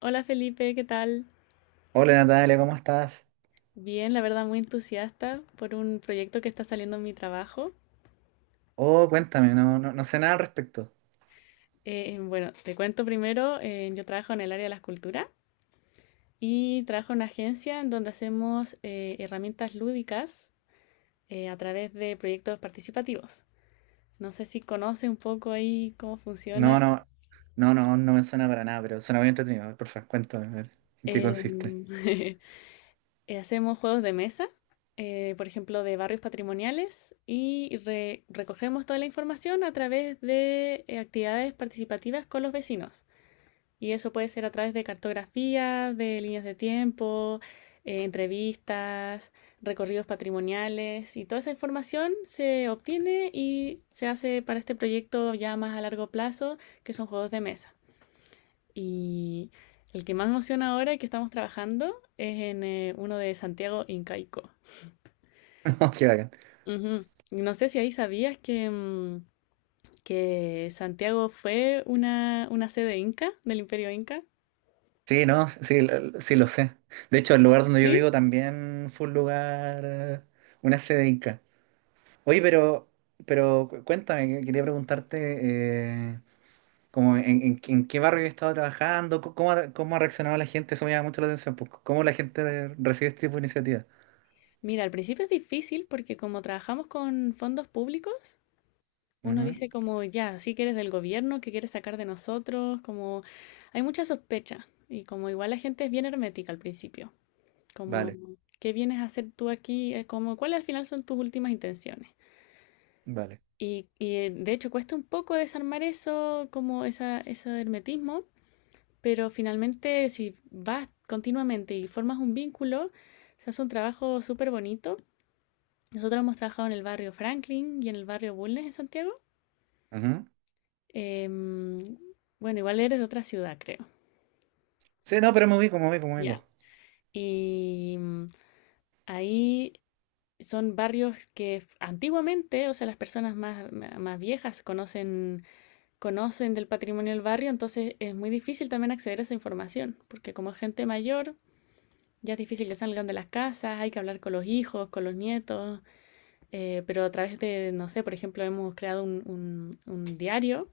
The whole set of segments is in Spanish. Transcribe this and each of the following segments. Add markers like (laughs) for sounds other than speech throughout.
Hola Felipe, ¿qué tal? Hola Natalia, ¿cómo estás? Bien, la verdad muy entusiasta por un proyecto que está saliendo en mi trabajo. Oh, cuéntame, no, no, no sé nada al respecto. Bueno, te cuento primero, yo trabajo en el área de la escultura y trabajo en una agencia en donde hacemos herramientas lúdicas a través de proyectos participativos. No sé si conoces un poco ahí cómo No, funciona. no, no me suena para nada, pero suena muy entretenido. A ver, porfa, cuéntame, a ver, ¿en qué consiste? Em, (laughs) Hacemos juegos de mesa, por ejemplo, de barrios patrimoniales y recogemos toda la información a través de actividades participativas con los vecinos. Y eso puede ser a través de cartografía, de líneas de tiempo, entrevistas, recorridos patrimoniales y toda esa información se obtiene y se hace para este proyecto ya más a largo plazo, que son juegos de mesa. Y el que más me emociona ahora que estamos trabajando es en uno de Santiago Incaico. (laughs) Oh, qué bacán. Ujú. Y no sé si ahí sabías que Santiago fue una sede inca del Imperio Inca. Sí, no, sí, sí lo sé. De hecho, el lugar donde yo ¿Sí? vivo también fue un lugar, una sede inca. Oye, pero, cuéntame, quería preguntarte, eh, como en, en qué barrio he estado trabajando, cómo ha reaccionado la gente, eso me llama mucho la atención, pues, ¿cómo la gente recibe este tipo de iniciativa? Mira, al principio es difícil porque como trabajamos con fondos públicos, uno Ujú. dice como, ya, sí que eres del gobierno, que quieres sacar de nosotros, como hay mucha sospecha y como igual la gente es bien hermética al principio. Como, Vale, ¿qué vienes a hacer tú aquí? Como, ¿cuáles al final son tus últimas intenciones? vale. Y, de hecho cuesta un poco desarmar eso, como esa, ese hermetismo, pero finalmente si vas continuamente y formas un vínculo, se hace un trabajo súper bonito. Nosotros hemos trabajado en el barrio Franklin y en el barrio Bulnes en Santiago. Ujú. Em, bueno, igual eres de otra ciudad, creo. Sí, no, pero me ubico, me ubico, me Ya. ubico. Y mm, Ahí son barrios que antiguamente, o sea, las personas más viejas conocen del patrimonio del barrio, entonces es muy difícil también acceder a esa información, porque como gente mayor, ya es difícil que salgan de las casas, hay que hablar con los hijos, con los nietos, pero a través de, no sé, por ejemplo, hemos creado un diario.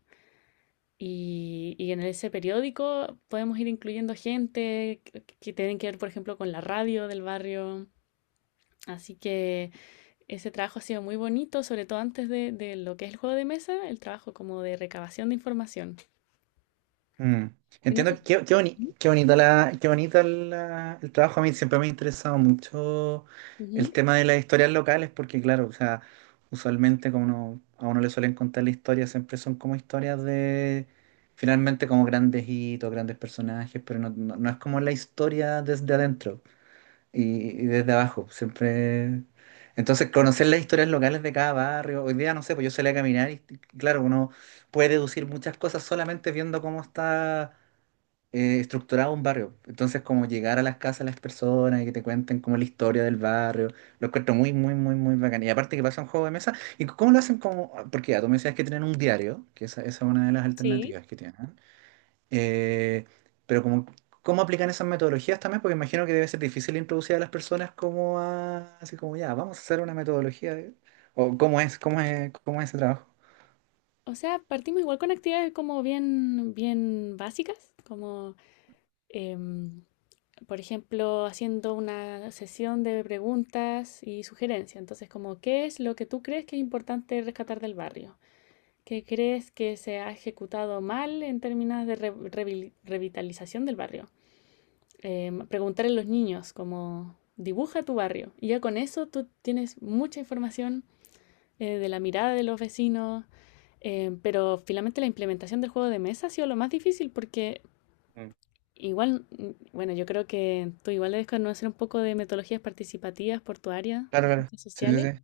Y en ese periódico podemos ir incluyendo gente que tienen que ver, por ejemplo, con la radio del barrio. Así que ese trabajo ha sido muy bonito, sobre todo antes de lo que es el juego de mesa, el trabajo como de recabación de información. Mm. Y no Entiendo sé- que Ujú, qué bonita el trabajo. A mí siempre me ha interesado mucho ujú. el tema de las historias locales, porque claro, o sea, usualmente a uno le suelen contar la historia, siempre son como historias de finalmente como grandes hitos, grandes personajes, pero no, no es como la historia desde adentro, y desde abajo, siempre. Entonces, conocer las historias locales de cada barrio, hoy día no sé, pues yo salí a caminar y claro, uno puede deducir muchas cosas solamente viendo cómo está estructurado un barrio. Entonces, como llegar a las casas de las personas y que te cuenten como la historia del barrio, lo encuentro muy, muy, muy, muy bacán. Y aparte que pasa un juego de mesa, ¿y cómo lo hacen como? Porque ya tú me decías que tienen un diario, que esa es una de las Sí. alternativas que tienen. Eh, pero como, ¿cómo aplican esas metodologías también? Porque imagino que debe ser difícil introducir a las personas como a, así como ya, vamos a hacer una metodología. O cómo es, cómo es, cómo es ese trabajo. O sea, partimos igual con actividades como bien, bien básicas, como, em, por ejemplo, haciendo una sesión de preguntas y sugerencias. Entonces, como, ¿qué es lo que tú crees que es importante rescatar del barrio? ¿Qué crees que se ha ejecutado mal en términos de revitalización del barrio? Preguntarle a los niños como dibuja tu barrio. Y ya con eso tú tienes mucha información de la mirada de los vecinos, pero finalmente la implementación del juego de mesa ha sido lo más difícil porque Mm. igual, bueno, yo creo que tú igual debes conocer un poco de metodologías participativas por tu área Claro, de claro. ciencias Sí, sí, sociales. sí.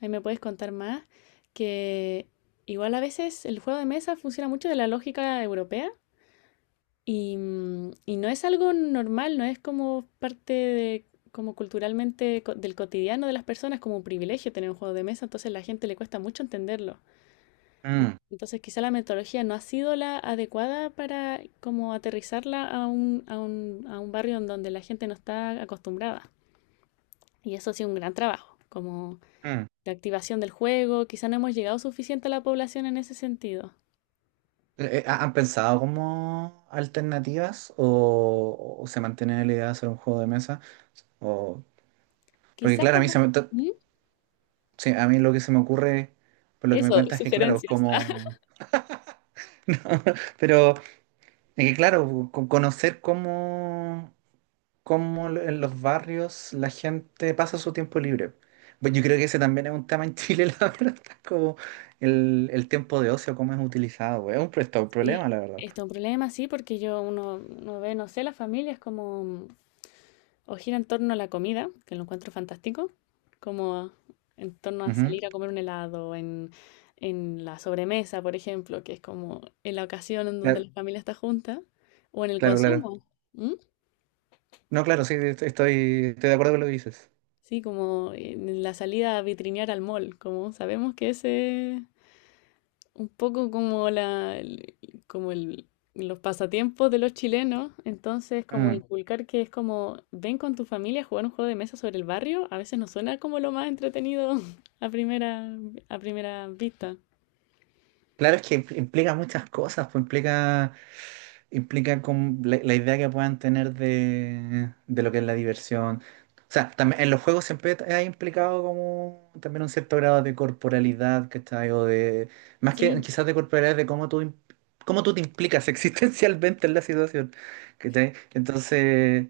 Ahí me puedes contar más que igual a veces el juego de mesa funciona mucho de la lógica europea. Y no es algo normal, no es como parte de, como culturalmente del cotidiano de las personas, como un privilegio tener un juego de mesa, entonces a la gente le cuesta mucho entenderlo. Y Mm, entonces quizá la metodología no ha sido la adecuada para como aterrizarla a un barrio en donde la gente no está acostumbrada. Y eso ha sido un gran trabajo, como mm. la activación del juego, quizá no hemos llegado suficiente a la población en ese sentido. ¿Han pensado como alternativas o se mantiene la idea de hacer un juego de mesa? O, porque Quizá claro, a mí, como. ¿Mm? sí, a mí lo que se me ocurre, por lo que me Eso, cuentas es que claro, es sugerencias. como… (laughs) Pero es que claro, conocer cómo, cómo en los barrios la gente pasa su tiempo libre. Pues yo creo que ese también es un tema en Chile, (laughs) la verdad, como el tiempo de ocio, cómo es utilizado, güey. Es un, está un Sí, problema, la verdad, pues. está un problema, sí, porque uno ve, no sé, las familias como o gira en torno a la comida, que lo encuentro fantástico, como en torno a Ujú. salir a comer un helado, en, la sobremesa, por ejemplo, que es como en la ocasión en donde Claro, la familia está junta, o en el claro, claro. consumo, ¿m? No, claro, sí, estoy de acuerdo con lo que dices. Sí, como en la salida a vitrinear al mall, como sabemos que ese, un poco como como el, los pasatiempos de los chilenos, entonces como Mm. inculcar que es como ven con tu familia a jugar un juego de mesa sobre el barrio, a veces no suena como lo más entretenido (laughs) a primera, a primera vista. Claro, es que implica muchas cosas, pues implica, implica como la idea que puedan tener de lo que es la diversión. O sea, también en los juegos siempre ha implicado como también un cierto grado de corporalidad, ¿cachai? O de, más que Sí, quizás de corporalidad, de cómo tú te implicas (laughs) existencialmente en la situación, ¿cachai? Entonces,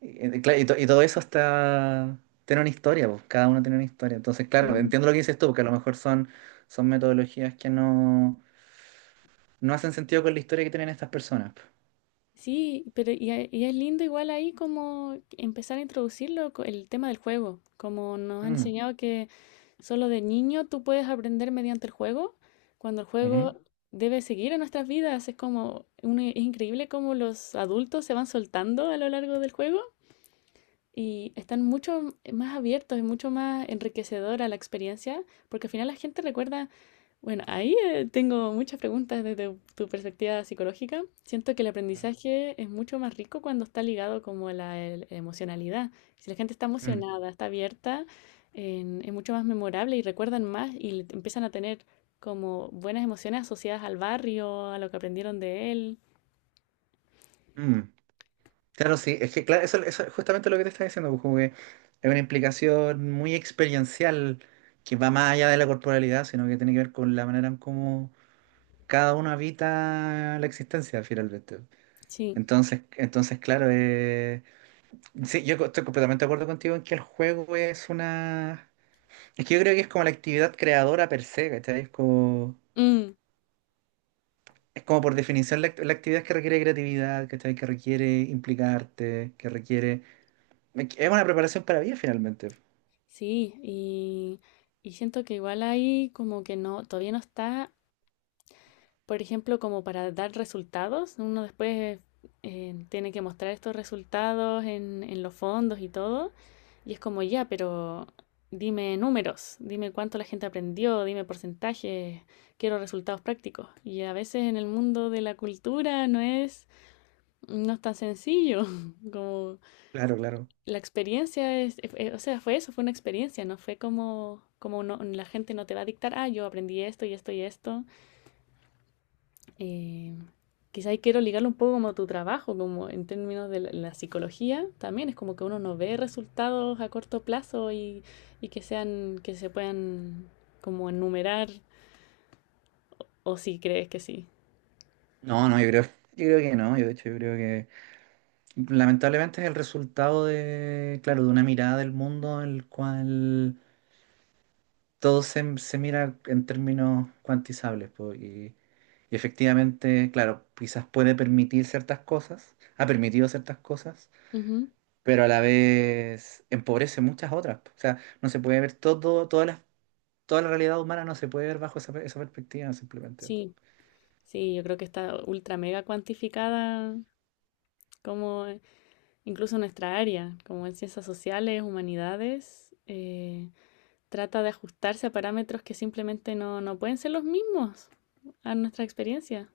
claro, y, y todo eso está, tiene una historia, pues, cada uno tiene una historia. Entonces, claro, sí. entiendo lo que dices tú, porque a lo mejor son, son metodologías que no, no hacen sentido con la historia que tienen estas personas, pues. Sí, pero y es lindo igual ahí como empezar a introducirlo, el tema del juego, como nos han Mm. enseñado que solo de niño tú puedes aprender mediante el juego, cuando el juego Ujú. debe seguir en nuestras vidas. Es como, es increíble cómo los adultos se van soltando a lo largo del juego y están mucho más abiertos y mucho más enriquecedora la experiencia, porque al final la gente recuerda, bueno, ahí tengo muchas preguntas desde tu perspectiva psicológica. Siento que el aprendizaje es mucho más rico cuando está ligado como a la emocionalidad. Si la gente está Mm, emocionada, está abierta, es mucho más memorable y recuerdan más y empiezan a tener como buenas emociones asociadas al barrio, a lo que aprendieron de él. mm. Claro, sí, es que claro, eso es justamente lo que te estaba diciendo, pues, como que es una implicación muy experiencial que va más allá de la corporalidad, sino que tiene que ver con la manera en cómo cada uno habita la existencia finalmente. Sí. Entonces claro, sí, estoy completamente de acuerdo contigo en que el juego es una… Es que yo creo que es como la actividad creadora per se, ¿cachai? Es como… Mm. Es como por definición la, la actividad que requiere creatividad, ¿cachai? Que requiere implicarte, que requiere… Es una preparación para vida finalmente. Sí, y siento que igual ahí como que no, todavía no está, por ejemplo, como para dar resultados. Uno después tiene que mostrar estos resultados en, los fondos y todo. Y es como ya, pero dime números, dime cuánto la gente aprendió, dime porcentajes, quiero resultados prácticos. Y a veces en el mundo de la cultura no es tan sencillo (laughs) como Claro, claro. la experiencia es, o sea, fue eso, fue una experiencia, no fue como la gente no te va a dictar, ah, yo aprendí esto y esto y esto. Eh, Quizá ahí quiero ligarlo un poco como a tu trabajo, como en términos de la psicología, también es como que uno no ve resultados a corto plazo y que sean, que se puedan como enumerar, o si crees que sí. No, no, yo creo que no. Yo de hecho yo creo que lamentablemente es el resultado de, claro, de una mirada del mundo en el cual todo se, se mira en términos cuantizables, po, y efectivamente, claro, quizás puede permitir ciertas cosas, ha permitido ciertas cosas, Ujú. pero a la vez empobrece muchas otras. O sea, no se puede ver todo, toda la realidad humana no se puede ver bajo esa, esa perspectiva simplemente. Sí, sí, yo creo que está ultra mega cuantificada como incluso nuestra área, como en ciencias sociales, humanidades, trata de ajustarse a parámetros que simplemente no pueden ser los mismos a nuestra experiencia.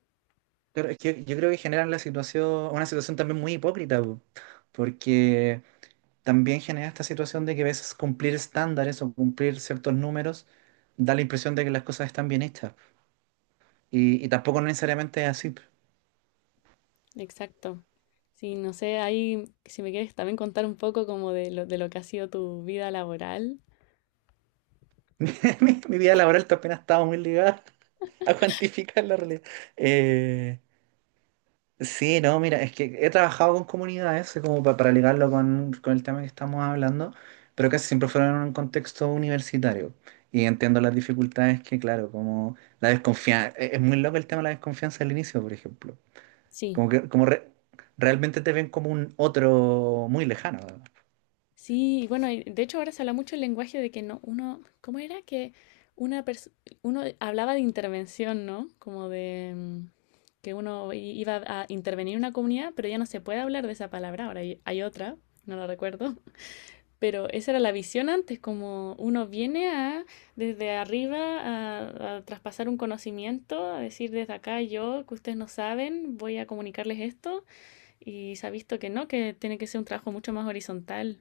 Pero es que yo creo que generan la situación, una situación también muy hipócrita, po, porque también genera esta situación de que a veces cumplir estándares o cumplir ciertos números da la impresión de que las cosas están bien hechas. Y tampoco necesariamente es así. Exacto. Sí, no sé, ahí si me quieres también contar un poco como de lo que ha sido tu vida laboral. (laughs) Mi vida laboral también ha estado muy ligada (laughs) a cuantificar la realidad. Eh, Sí, no, mira, es que he trabajado con comunidades, como para, ligarlo con el tema que estamos hablando, pero casi siempre fueron en un contexto universitario. Y entiendo las dificultades que, claro, como la desconfianza, es muy loco el tema de la desconfianza al inicio, por ejemplo. Sí, Como que realmente te ven como un otro muy lejano, ¿no? sí, y bueno, y de hecho ahora se habla mucho el lenguaje de que no, uno, ¿cómo era? Que una pers- uno hablaba de intervención, ¿no? Como de que uno iba a intervenir en una comunidad, pero ya no se puede hablar de esa palabra, ahora hay otra, no la recuerdo, (laughs) pero esa era la visión antes, como uno viene a, desde arriba, a traspasar un conocimiento, a decir desde acá yo, que ustedes no saben, voy a comunicarles esto, y se ha visto que no, que tiene que ser un trabajo mucho más horizontal.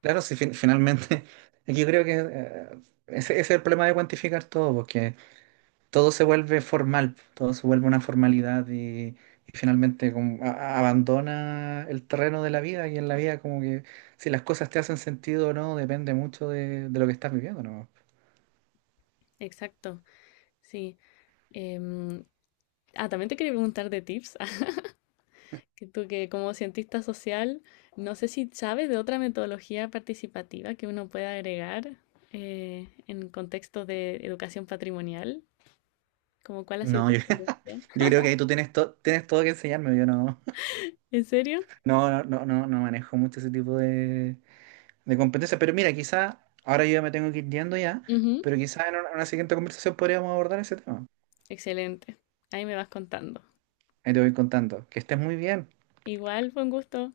Claro, si finalmente, (laughs) yo creo que ese, ese es el problema de cuantificar todo, porque todo se vuelve formal, todo se vuelve una formalidad y finalmente como abandona el terreno de la vida y en la vida como que si las cosas te hacen sentido o no depende mucho de lo que estás viviendo, ¿no? Exacto. Sí. em, ah, también te quería preguntar de tips. (laughs) Que tú que como cientista social, no sé si sabes de otra metodología participativa que uno pueda agregar en contextos de educación patrimonial. Como cuál ha sido No, tu yo, (laughs) experiencia. yo creo que ahí tú tienes, tienes todo que enseñarme, yo no, ¿En serio? (laughs) no, no, no, no manejo mucho ese tipo de competencias, pero mira, quizá ahora yo ya me tengo que ir yendo ya, Ujú. pero quizá en una siguiente conversación podríamos abordar ese tema. Excelente. Ahí me vas contando. Ahí te voy contando. Que estés muy bien. Igual fue un gusto.